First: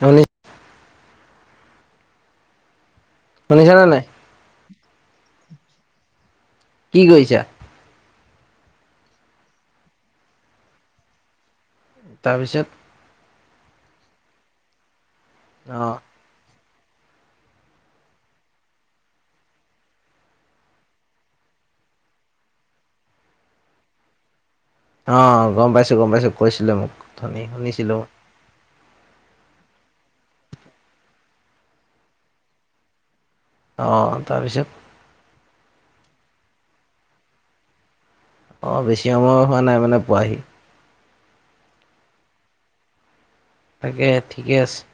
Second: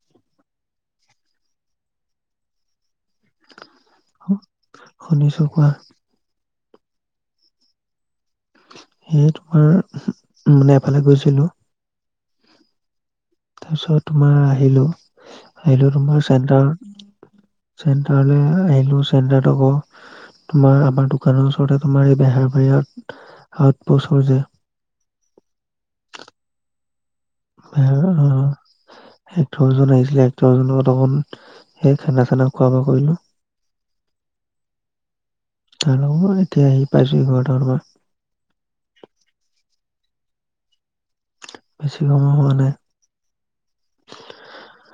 হয়ঁ নি। শুনিছানে নাই। শু শুনিছোঁ কোৱা। কি কৰিছা? সে তোমাৰ মানে এফালে গৈছিলোঁ। তাৰ পিছত- তাৰপিছত তোমাৰ আহিলো অ আহিলো তোমাৰ চেণ্টাৰত- চেণ্টাৰলৈ আহিলো চেণ্টাৰত আকৌ- তোমাৰ আমাৰ দোকানৰ ওচৰত তোমাৰ এই বেহাৰবাৰী আউ আউটপ'ষ্ট যে- অঁ গম পাইছোঁ গম পাইছোঁ কৈছিলে মোক। অথনি [unintelligible] শুনিছিলো এক্টৰজন আহিছিলে এক্টৰ জনৰ লগত অকন সেই খানা চানা খোৱা বোৱা কৰিলোঁ। অঁ তাৰ পিছত। তাৰ লগত এতিয়া আহি পাইছোহি ঘৰত অমান। অঁ বেছি সময় হোৱা নাই মানে পোৱাহি। বেছি সময় হোৱা নাই। তাকে ঠিকে আছে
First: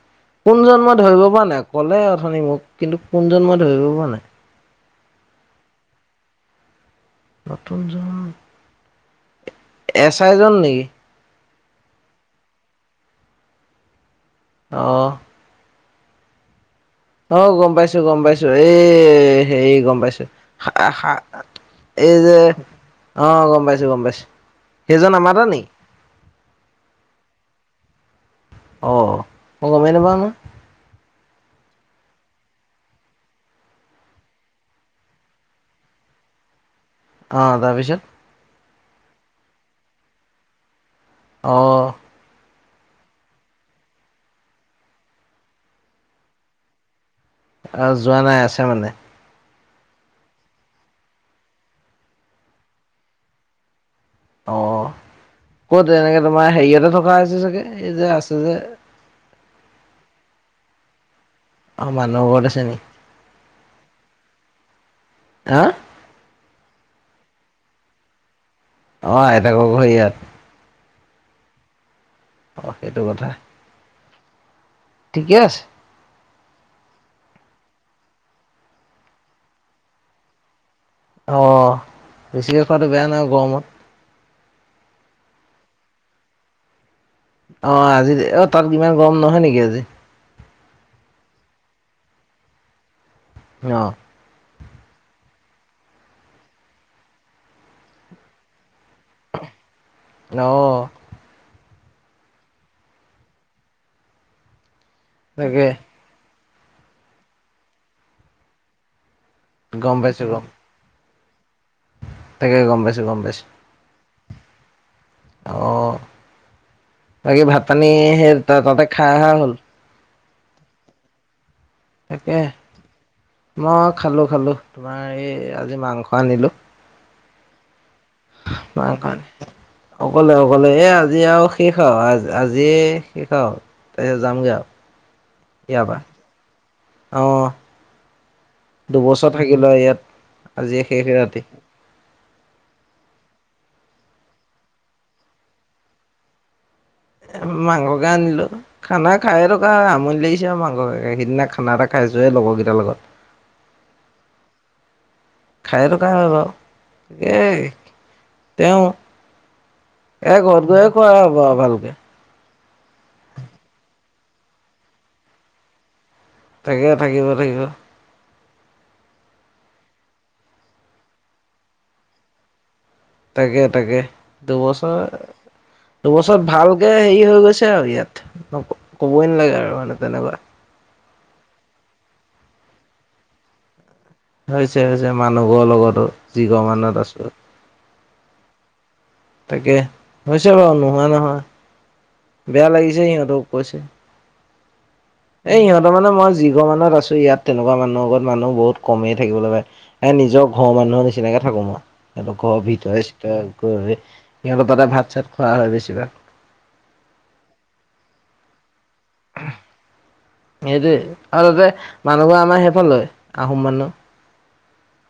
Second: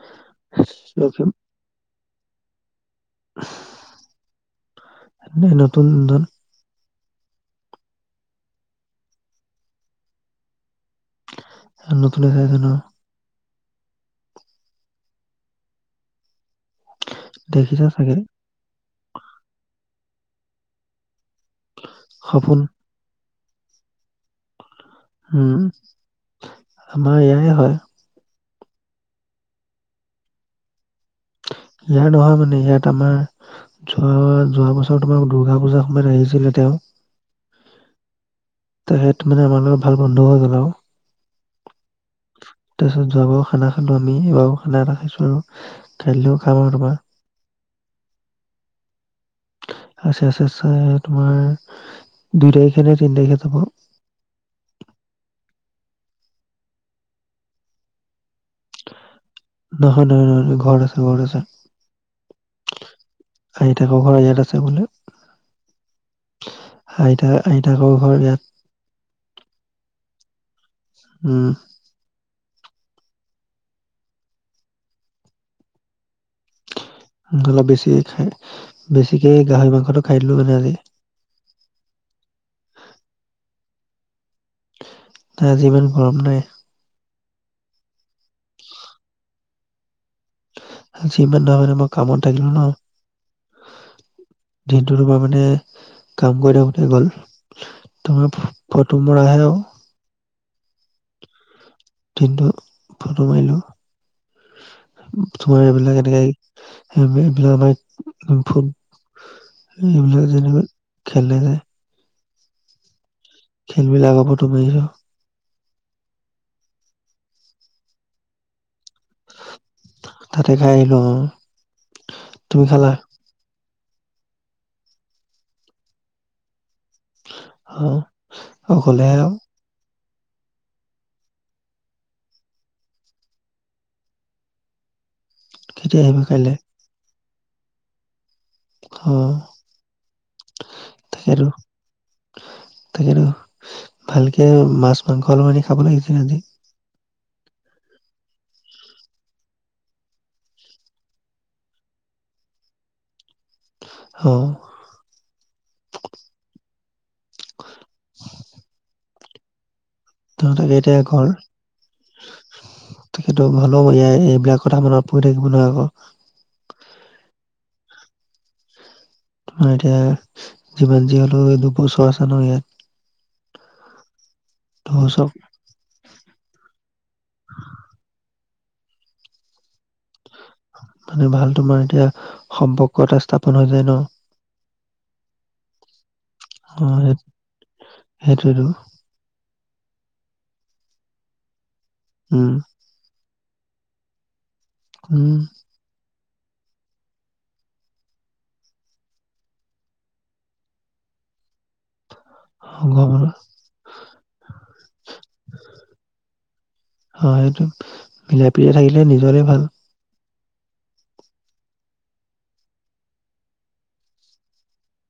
কোন জন মই ধৰিব লখিম পৰা নাই কলে অথনি মোক। কিন্তু কোনজন মই ধৰিব পৰা নাই। মানে নতুন জুন। নতুন জুন- এছ আই জন নেকি? এ নতুন এছ আই জনৰ। অঁ- অঁ গম দেখিছা পাইছোঁ চাগে গম পাইছোঁ এই হেই গম পাইছোঁ থাকা খা- এই যে সপোন অঁ গম পাইছোঁ গম পাইছোঁ। উমঁ আমাৰ ইয়াই হয়ঁ। অঁ মই গমেই নেপাওঁ নহয়। ইয়াৰ নহয় মানে ইয়াত আমাৰ- যোৱা যোৱা বছৰ তোমাৰ দূৰ্গা পূজাৰ সময়ত আহিছিলে তেওঁ। অঁ', তাৰ পিছত? তাপিছত' মানে আমাৰ লগত ভাল বন্ধু হৈ গ'ল আও। অঁ'। তাৰ পিছত যোৱা বাৰু খানা খালোঁ আমি এবাৰো খানা এটা খাইছোঁ আৰু- খাইলৈও খাম আও তোমাৰ - আ, যোৱা নাই আছে মানে। আছে, আছে, আছে তোমাৰ দুই তাৰিখে নে তিন তাৰিখে যাব। অ', ক'ত এনেকে তোমাৰ হেৰিয়তে থকা হৈছে চাগে এই যে আছে যে নহয় নহয় নহয় ঘৰত আছে, ঘৰত অ মানুহ ঘৰত আছে নি আছে। হাহি থাকোঁ ঘৰত ইয়াত আছে বোলে। হা হাহি থাকা আহি থাকোঁ ঘৰত ইয়াত অ', আইতাক ঘৰ [unintelligible] ইয়াত। উম। অ', সেইটো কথা। ঠিকে আছ। উম, অলপ বেছি খাই, বেছিকে গাহৰি মাংসটো খাই দিলোঁ মানে আজি। অহ, বেছিকে খোৱাটো বেয়া নাই গৰমত। তা আজি ইমান গৰম নাই। অ', আজিতে অ', তাত ইমান গৰম নহয় নেকি আজি? যিমান [unintelligible] মানে মই কামত থাকিলো ন'। [unintelligible] দিনটো তোমাৰ মানে কাম কৰি থাকোঁতে গ'ল। তোমাৰ ফটো মৰা আহে আৰু। ন'। দিনটো ফটো মাৰিলো। তোমাৰ তাকে এইবিলাকে ধেই এবে এইবিলা বাইত ফুট গম পাইছো এইবিলাক গম যেনিবা খেলে যে। তাকে গম পাইছোঁ, গম পাইছোঁ। খেল বিলাকৰ ফটো মাৰিছোঁ। অ', বাকী ভাত পানী সেই তই তাতে খাই অহা হ'ল? তাতে খাই আহিলোঁ অ'। তাকে তুমি খালা মই খালোঁ খালোঁ, তোমাৰ এই আজি মাংস আনিলোঁ। [inaudible] অকলেহে আৰু [unintelligible] অকলে অকলে এ, আজি আৰু শেষ আৰু আজ-আজিয়ে শেষ আৰু তাৰপিছত যামগে আৰু। [inaudible] এয়াবা আহিবা কাইলে অ'। অ দুবছৰ থাকিলোঁ ইয়াত, আজিয়ে শেষে ৰাতি। তাকেতো তাকেতো' ভালকে মাছ-মাংস অলপ আনি খাব লাগিছিলে আজি। এম, মাংসকে আনিলোঁ। খানা খাই থকা হয়, আমনি লাগিছে আৰু মাংস খাই খাই, সিদিনা খানা এটা খাইছোহে লগৰ কেইটাৰ লগত। অ'। খাই থকা হয় বাৰু। এই তেওঁ ত এ, ঘৰত তাকে গৈয়ে এতিয়া খোৱা হ'ব আৰু ভালকে। তাকেটো [unintelligible] এইবিলাক কথা মনত পৰি থাকিব নহয় আকৌ। তাকে থাকিব, থাকিব। তোমাৰ এতিয়া যিমান যি হ'লো এই দুপোচ' আছে ন' ইয়াত। তাকে, তাকে। দুবছৰ দুবছৰত ভালকে হেৰি হৈ গৈছে আৰু ইয়াত, কবই নালাগে আৰু মানে তেনেকুৱা। মানে ভাল তোমাৰ এতিয়া সম্পৰ্ক এটা স্থাপন হৈ যায়, ন। হৈছে, হৈছে, মানুহ ঘৰ লগতো, যি ঘৰ অ মানত সেই আছোঁ। সেইটোৱেতো তাকে, হৈছে বাৰু নোহোৱা নহয়, উম বেয়া লাগিছে সিহঁতে কৈছে। উম। সিহঁত মানে, মই যি ঘৰ মানত আছোঁ, ইয়াত তেনেকুৱা মানুহৰ ঘৰত মানুহ বহুত কমেই থাকিবলৈ পায়। ইয়াত নিজৰ নিজৰ ঘৰৰ মানুহৰ নিচিনাকে থাকো মই। তাৰপা ঘৰৰ গম অ ভিতৰে-চিটৰে গৈ সিহঁতৰ তাতে ভাত- চাত খোৱা হয় বেছিভাগ। হয় সেইটো, মিলাই-প্ৰীতিৰে থাকিলে নিজৰে ভাল। সেইটোৱে আৰু তাতে মানুহবোৰে আমাৰ সেইখন লয় আহোম মানুহ।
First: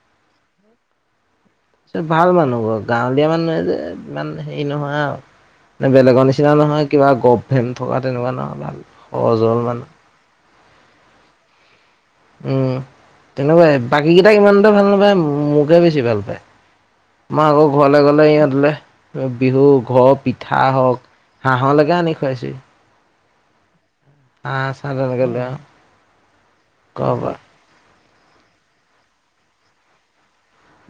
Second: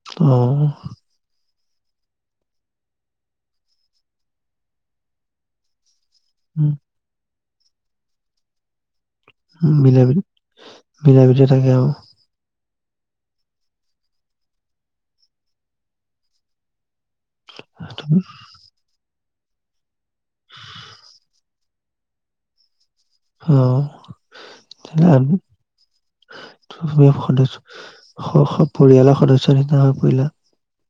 অঁ। ভাল মানুহ ঘৰ, গাঁৱলীয়া মানুহ নহয় যে, ইমান হেৰি নহয় আৰুে বেলেগৰ নিচিনা। কিবা উম নহয় কিবা গভ-ভেম থকা তেনেকুৱা নহয়, ভাল। সহজ সৰল উম, মানুহ মিলা-প্ৰীতি, মিলা-প্ৰীতিৰে থাকে আৰু। উম, তেনেকুৱাই বাকী কেইটাক ইমানতখ ভাল নাপায়, মোকে বেছি ভাল পায়। মই আকৌ ঘৰলে গ'লে ইহঁতলে বিহু, ঘৰ পিঠা হওঁক- হাঁহলেকে আনি খুৱাইছে। অঁ, চাহ তেনেকে লৈ আহো ঘৰৰ পৰা [unintelligible] স- স, পৰিয়ালৰ সদস্য নিচনা হৈ পৰিলা।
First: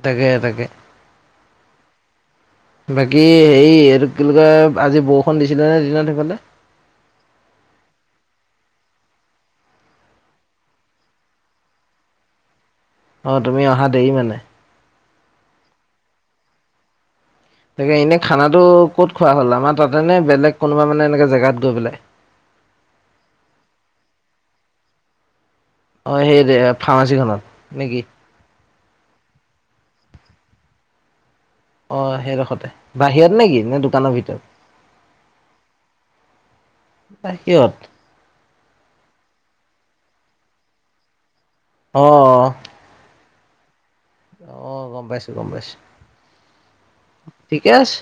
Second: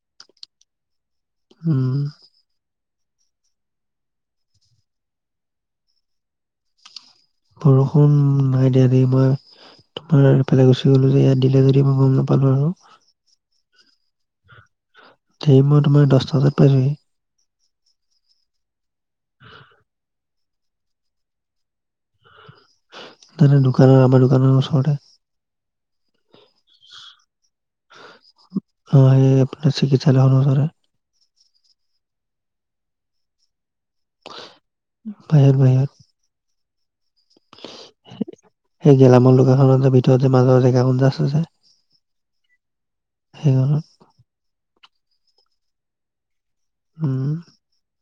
তাকে -তাকে। উম। বাকী হেৰি, এইটো কি বুলি কয়? আজি বৰষুণ দিছিলে নে দিনত সেইফালে? বৰষুণ নাই দিয়া দেই। মই- তোমাৰ এফালে গুচি গ'লো যে, ইয়াত দিলে যদি মই গম নাপালোঁ আৰু। অঁ, তুমি অহা দেৰি মানে। হেৰি মই তোমাৰ দহটা বজাত পাইছোঁহি। তাকে এনেই খানাটো ক'ত খোৱা হ'ল, আমাৰ তাতে নে বেলেগ কোনোবা মানে এনেকে জেগাত গৈ পেলাই? তাতে দোকানৰ, আমাৰ দোকানৰ ওচৰতে। অঁ, সেই যে ফাৰ্মাচী খনত নেকি? অঁ, সেই চিকিৎসালয় খনৰ ওচৰতে। অঁ, সেইদখতে। বাহিৰত নে কি, নে দোকানৰ ভিতৰত? বাহিৰত বাহিৰত বাহিৰত। সেই গেলামাল দোকানখনৰ যে ভিতৰতে মাজৰ জেগাকণ যে আছে যে। অঁ। [unintelligible] অঁ, গম পাইছোঁ, গম পাইছোঁ। উম ঠিকে আছে,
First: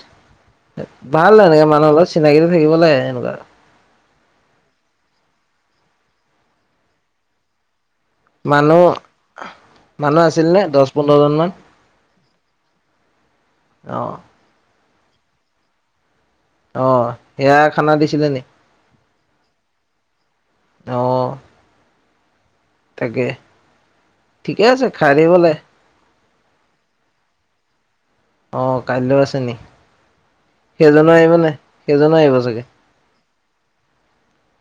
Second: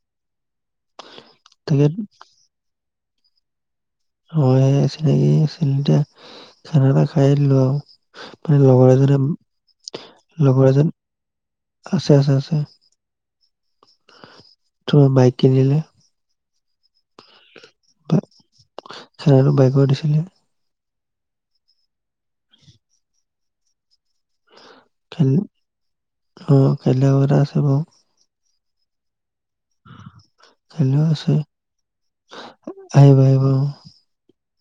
ভাল এনেকে তাকে মানুহৰ লগত অলপ চিনাকিতো থাকিব লাগে এনেকুৱা। [unintelligible] খানাটা খাই দিলোঁ আৰু। মানে মানুহ, লগৰ এজনে মানুহ আছিল নে লগৰ এজন দহ, পোন্ধৰ জন মান? আছে, আছে, আছে। অঁ। [unintelligible] বাইক কিনিলে। অঁ, সেয়া খানা দিছিলে নি? খানাটো বাইকৰ দিছিলে অঁ। তাকে, ঠিকে আছে। খাই থাকিব লাগে [unintelligible] আছে‌ [unintelligible] অঁ, কাইলৈও আছে নি? কাইলৈও সেইজনো আছে আহিব নে? সেইজনো আহিব চাগে! আহিব আহিব অ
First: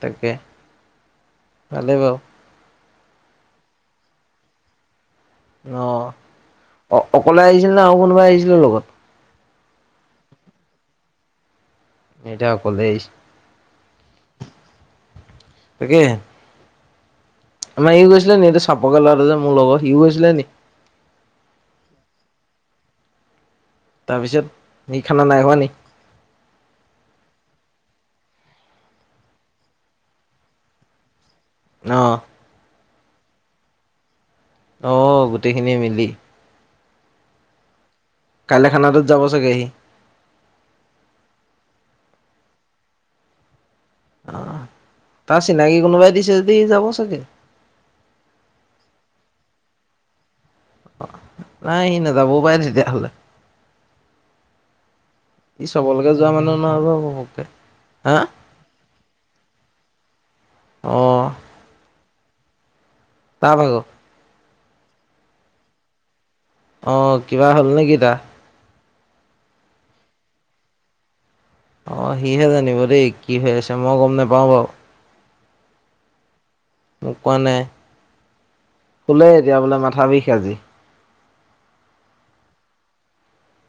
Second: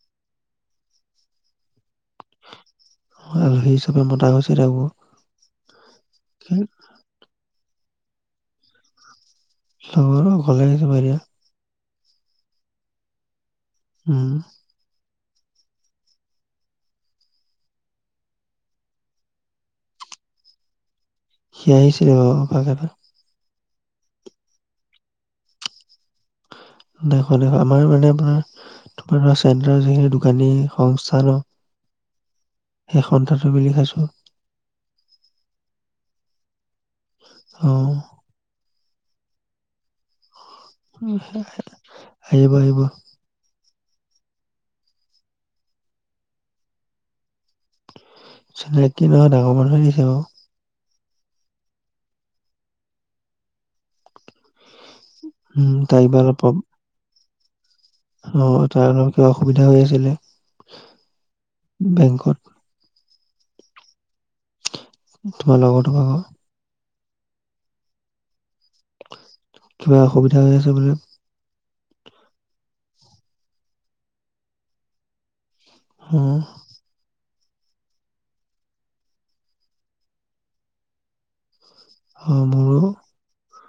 তাকে, ভালেই বাৰু। আলহী হিচাপে মতা গৈছে তাকো। অ'। কি? অ- অকলে আহিছিল নে, আৰু কোনোবা আহিছিলে লগত? [unintelligible] সিহঁতকেইটা অকলেই আহিছে। উম। তাকেহে। আমাৰ ইও গৈছিলে নেকি, এইটো চাপৰকে ল'ৰাটো যে মোৰ লগৰ, সিও গৈছিলে নেকি? সি আহিছিলে অ', লগতে। তাৰপিছত সি খানা নাই খোৱা নি? নাই খোৱা, নাই খোৱা, আমাৰ মানে ধৰ [unintelligible] চেণ্টাৰৰ যিখিনি দোকানী সংস্থা ন। অ'। সেই সন্থাটো মিলি খাইছো। অ', গোটেইখিনিয়ে মিলি। উম। কাইলে খানাটোত যাব চাগে সি? আহিবি, আহিবি। অ', তাৰ চিনাকি কোনোবাই দিছে যদি সি যাব চাগে। চিনাকী নহয়, ডাঙৰ মানুহে দিছে বাৰু। অ', নাই সি নাযাবও পাৰে তেতিয়াহ'লে। সি উম চবৰ তাই লগত কিবা যোৱা অলপ প্ৰব মানুহ নহয় বাৰু ঘপকে। অ', তাৰ অকণ কিবা অসুবিধা হৈ আছিলে। অ'। বেংকত। তাৰ ভাগৰ। তোমাৰ লগৰটোৰ ভাগৰ। অ', কিবা হ'ল নেকি তা? কিবা অসুবিধা হৈ আছে বোলে। অ', সিহে জানিব দেই কি হৈ আছে, মই গম নেপাওঁ বাৰু। উম। মোক কোৱা নাই, শুলেই এতিয়া বোলে মাথা বিষ আজি। উম, মোৰো।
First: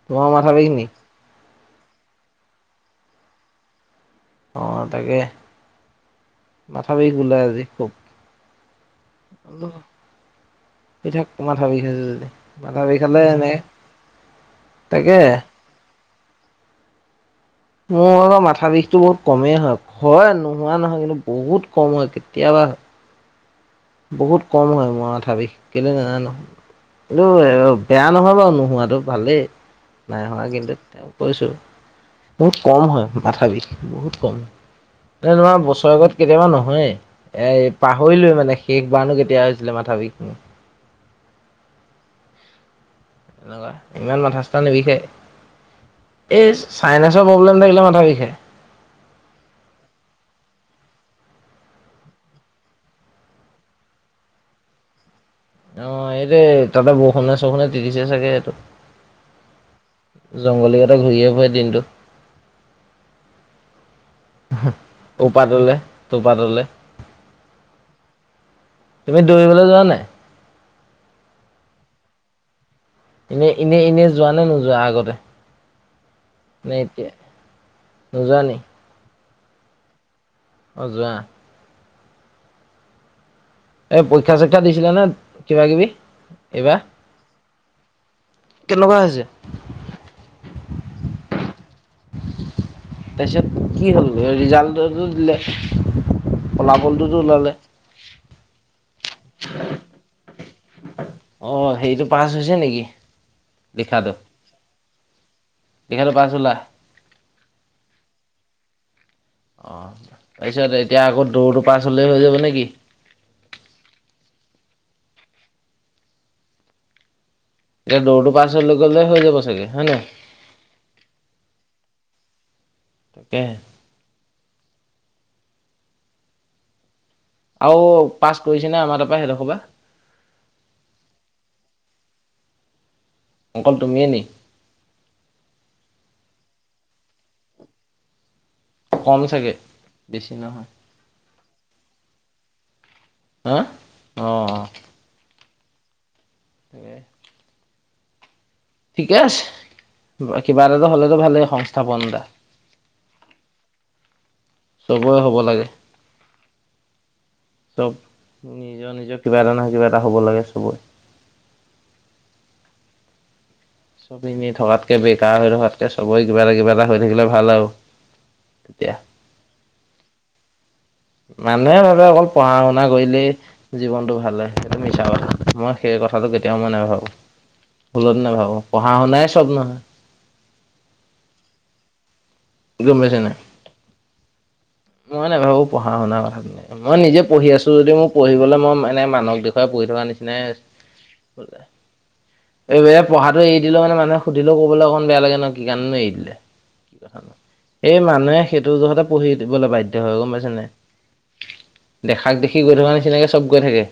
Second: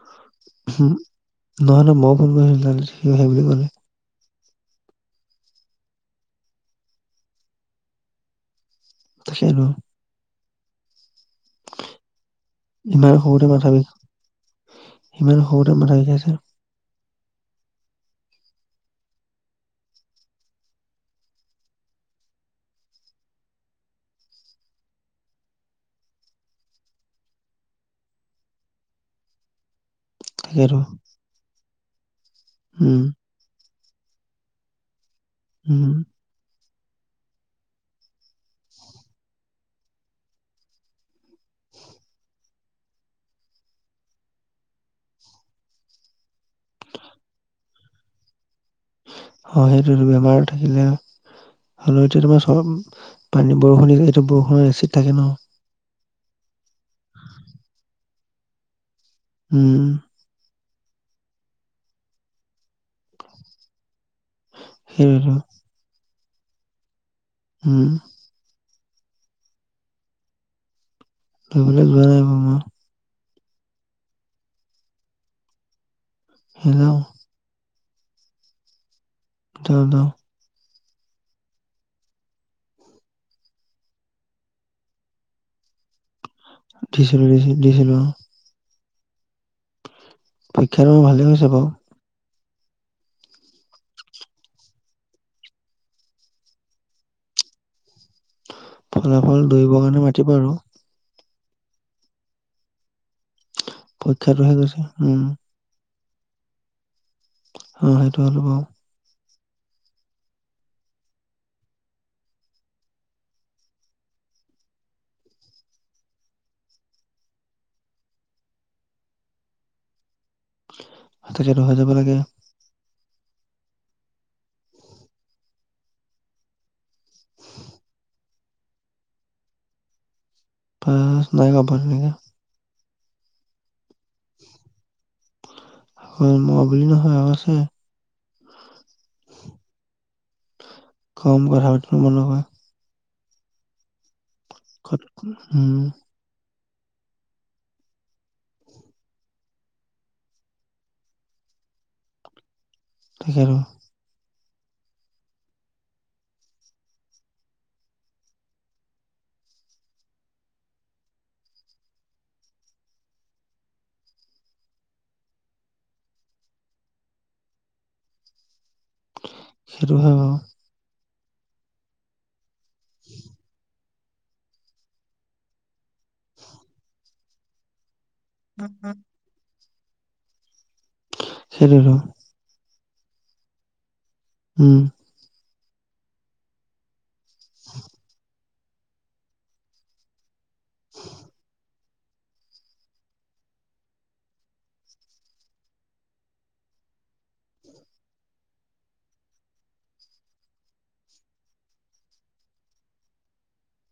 তোমাৰো মাথা বিষ উহু, নেকি? নহয়, নহয়, মই ফোন কৰিছিলো, তাৰপাছত সি সেই বুলি ক'লে। অ', তাকেই মাথা বিষ বুলে আজি খুব। তাকেতো [unintelligible] শুই ঠাক মাথা বিষইছে যদি। মাথা বিষ ইমান হ'লে সৰুতে এনে মাথা বিষ, তাকে ইমান সৰুতে মাথা বিষাইছে। মোৰ অলপ মাথা বিষটো বহুত কমেই হয়। হয় নোহোৱা নহয়, কিন্তু বহুত কম হয় কেতিয়াবা হয়। বহুত কম হয় মোৰ মাথাৰ বিষ, কেলে নাজানো। কিন্তু, বেয়া নহয় বাৰু নোহোৱাটো ভালেই। নাই হোৱা, কিন্তু তাকেতো তেওঁ কৈছো, বহুত কম উম হয়। মাথা বিষ বহুত কম হয়, মানে তোমাৰ উম বছৰেকত কেতিয়াবা নহয়, এ পাহৰিলোৱে মানে শেষ বাৰ কেতিয়া হৈছিলে মাথা বিষ খিনি। এনেকুৱা ইমান মাথা -চাথা নিবিষায়। এই চাইনাচৰ প্ৰব্লেম থাকিলেও মাথা বিষায়। অঁ, সেইটো বেমাৰ থাকিলে। হ'লেও এতিয়া তোমাৰ চব পানী বৰষুণ এইটো বৰষুণৰ এচিড থাকে ন। অঁ, এইটোৱে তাতে বৰষুণে- চৰষুণে তিতিছে চাগে সেইটো। উম। জংঘলী গোটা ঘূৰিয়ে ফুৰে দিনটো। সেইটোৱেতো ওপাটলে- তোপাটলে। উম। তুমি দৌৰিবলে যোৱা নাই? দৌৰিবলে যোৱা হয়। এনে এনে এনে যোৱা নে নোযোৱা আগতে সেই নে যাওঁ এতিয়া? নোযোৱা নি? যাওঁ, যাওঁ। অঁ, যোৱা। এই পৰীক্ষা -চৰীক্ষা দিছিলা নে কিবা কিবি? এইবাৰ দিছিলোঁ, দিছিলোঁ। কেনেকুৱা হৈছে? পৰীক্ষাটো মোৰ ভালেই হৈছে বাৰু। তাৰপিছত কি হ'ল? ৰিজাল্টটো দিলে, ফলাফলটোতো ওলালে। ফলাফল দৌৰিবৰ কাৰণে মাতিব আৰু। অঁ, হেৰিটো পাছ হৈছে নেকি? পৰীক্ষাটোহে গৈছে উম। পৰিক্ষাতো পাছ হ'লা? অঁ, সেইটো হ'লো বাৰু। অঁ, তাৰপিছত এতিয়া আকৌ দৌৰটো পাছ হ'লেই হৈ যাব নে কি? এতিয়া দৌৰটো পাছ হৈ গ'লে হৈ যাব চাগে, হয়নে? তাকেটো হৈ যাব লাগে। তাকেহে। আৰু পাছ কৰিছে নে আমাৰ তাৰ পৰা সেইডোখৰ পৰা? পাছ নাই কৰা, পাছ নাই কৰা। অকল তুমিয়ে নি? অকল মই বুলি নহয় আৰু আছে। কম চাগে বেছি নহয়। কম [unintelligible] নহয়। হা? অঁ, অঁ। উম। তাকে। ঠিকে আছে, কিবা এটাতো হ'লেতো ভালে সংস্থাপন এটা। তাকে ক। চবৰে হ'ব লাগে। চব নিজৰ নিজৰ কিবা এটা নহয় কিবা এটা হ'ব লাগে চবৰে। চব এনে থকাতকে, বেকাৰ হৈ থকাতকে চবৰে কিবা এটা কিবা এটা হৈ থাকিলে ভাল আৰু। কেতিয়া? সেইটো হয় বাৰু। মানুহে ভাবে অকল পঢ়া-শুনা কৰিলেই জীৱনটো ভাল হয়, সেইটো মিছা কথা, মই সেই কথাটো কেতিয়াও মই নাভাবো, ভুলতো নাভাবো, পঢ়া-শুনাই চ'ব নহয়। সেইতোয়েই টো। গম পাইছা নাই? উম। মই নাভাবো পঢ়া-শুনা কথা বিলাক। মই নিজে পঢ়ি আছো যদিও মোৰ পঢ়িবলে মন নাই কিবা মানুহক দেখোৱাই পঢ়ি থকা নিচিনা হে হৈছে। এই বয়সত পঢ়াটো এৰি দিলেও মানে মানুহক সুধিলে ক'বলৈ অকণ বেয়া লাগে ন, কি কাৰণেনো এৰিলে? দেখা নাই। এই মানুহে সেইটো জোহতে পঢ়িবলৈ বাধ্য হয়, গম পাইছ নে নাই। দেখাক দেখি গৈ থকা নিচিনাকে চ'ব গৈ থাকে।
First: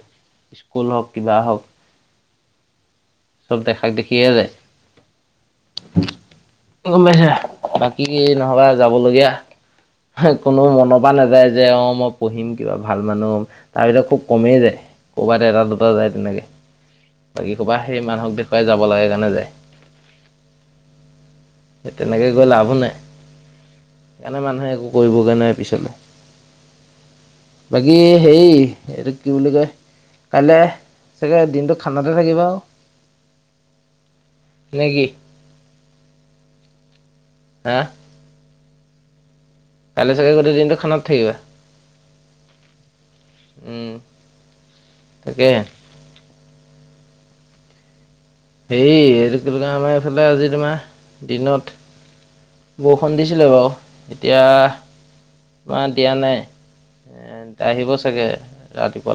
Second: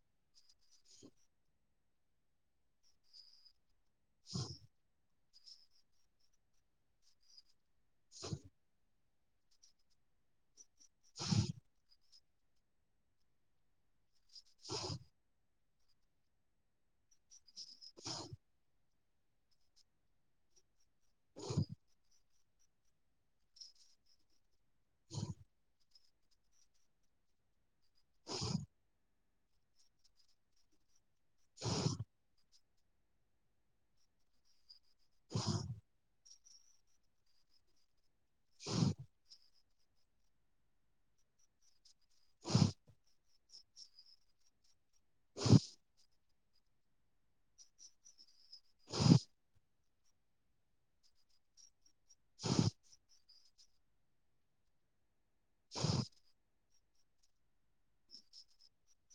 স্কুল হওক কিবা হওক। চ'ব দেখাক দেখিয়ে যায়। বোলে হেয়া বাকী কি নহবা যাবলগীয়া, কোনো মনৰ পৰা নাযায় যে অ' ম পঢ়িম কিবা ভাল মানুহ হম, আৰু এইবিলাক খুব কমই যায়, কৰ'বাত এটা দুটা যায় তেনেকে। বাকী সোপা সেই মানুহক দেখুৱাই যাব লাগে কাৰণে যায়। সে তেনেকে গৈ লাভো নাই। সেইকাৰণে মানুহে একো কৰিবগে নোৱাৰে পিছলে। বাকী হেই, এইটো কি বুলি কয় কাইলে। চাগে দিনটো খানাত হে থাকিবা আও, নে কি? [inaudible] আ। [inaudible] কাইলে চাগে গোটেই দিন খানত থাকিবা? উম, তাকে। হেই এইটো কি বুলি কয়, আমাৰ এইফালে আজি তোমাৰ দিনত বৰষুণ দি দিছিলে বাৰু, এতিয়া তোমাৰ দিয়া নাই। এ, আহিব চাগে ৰাতিপুৱা।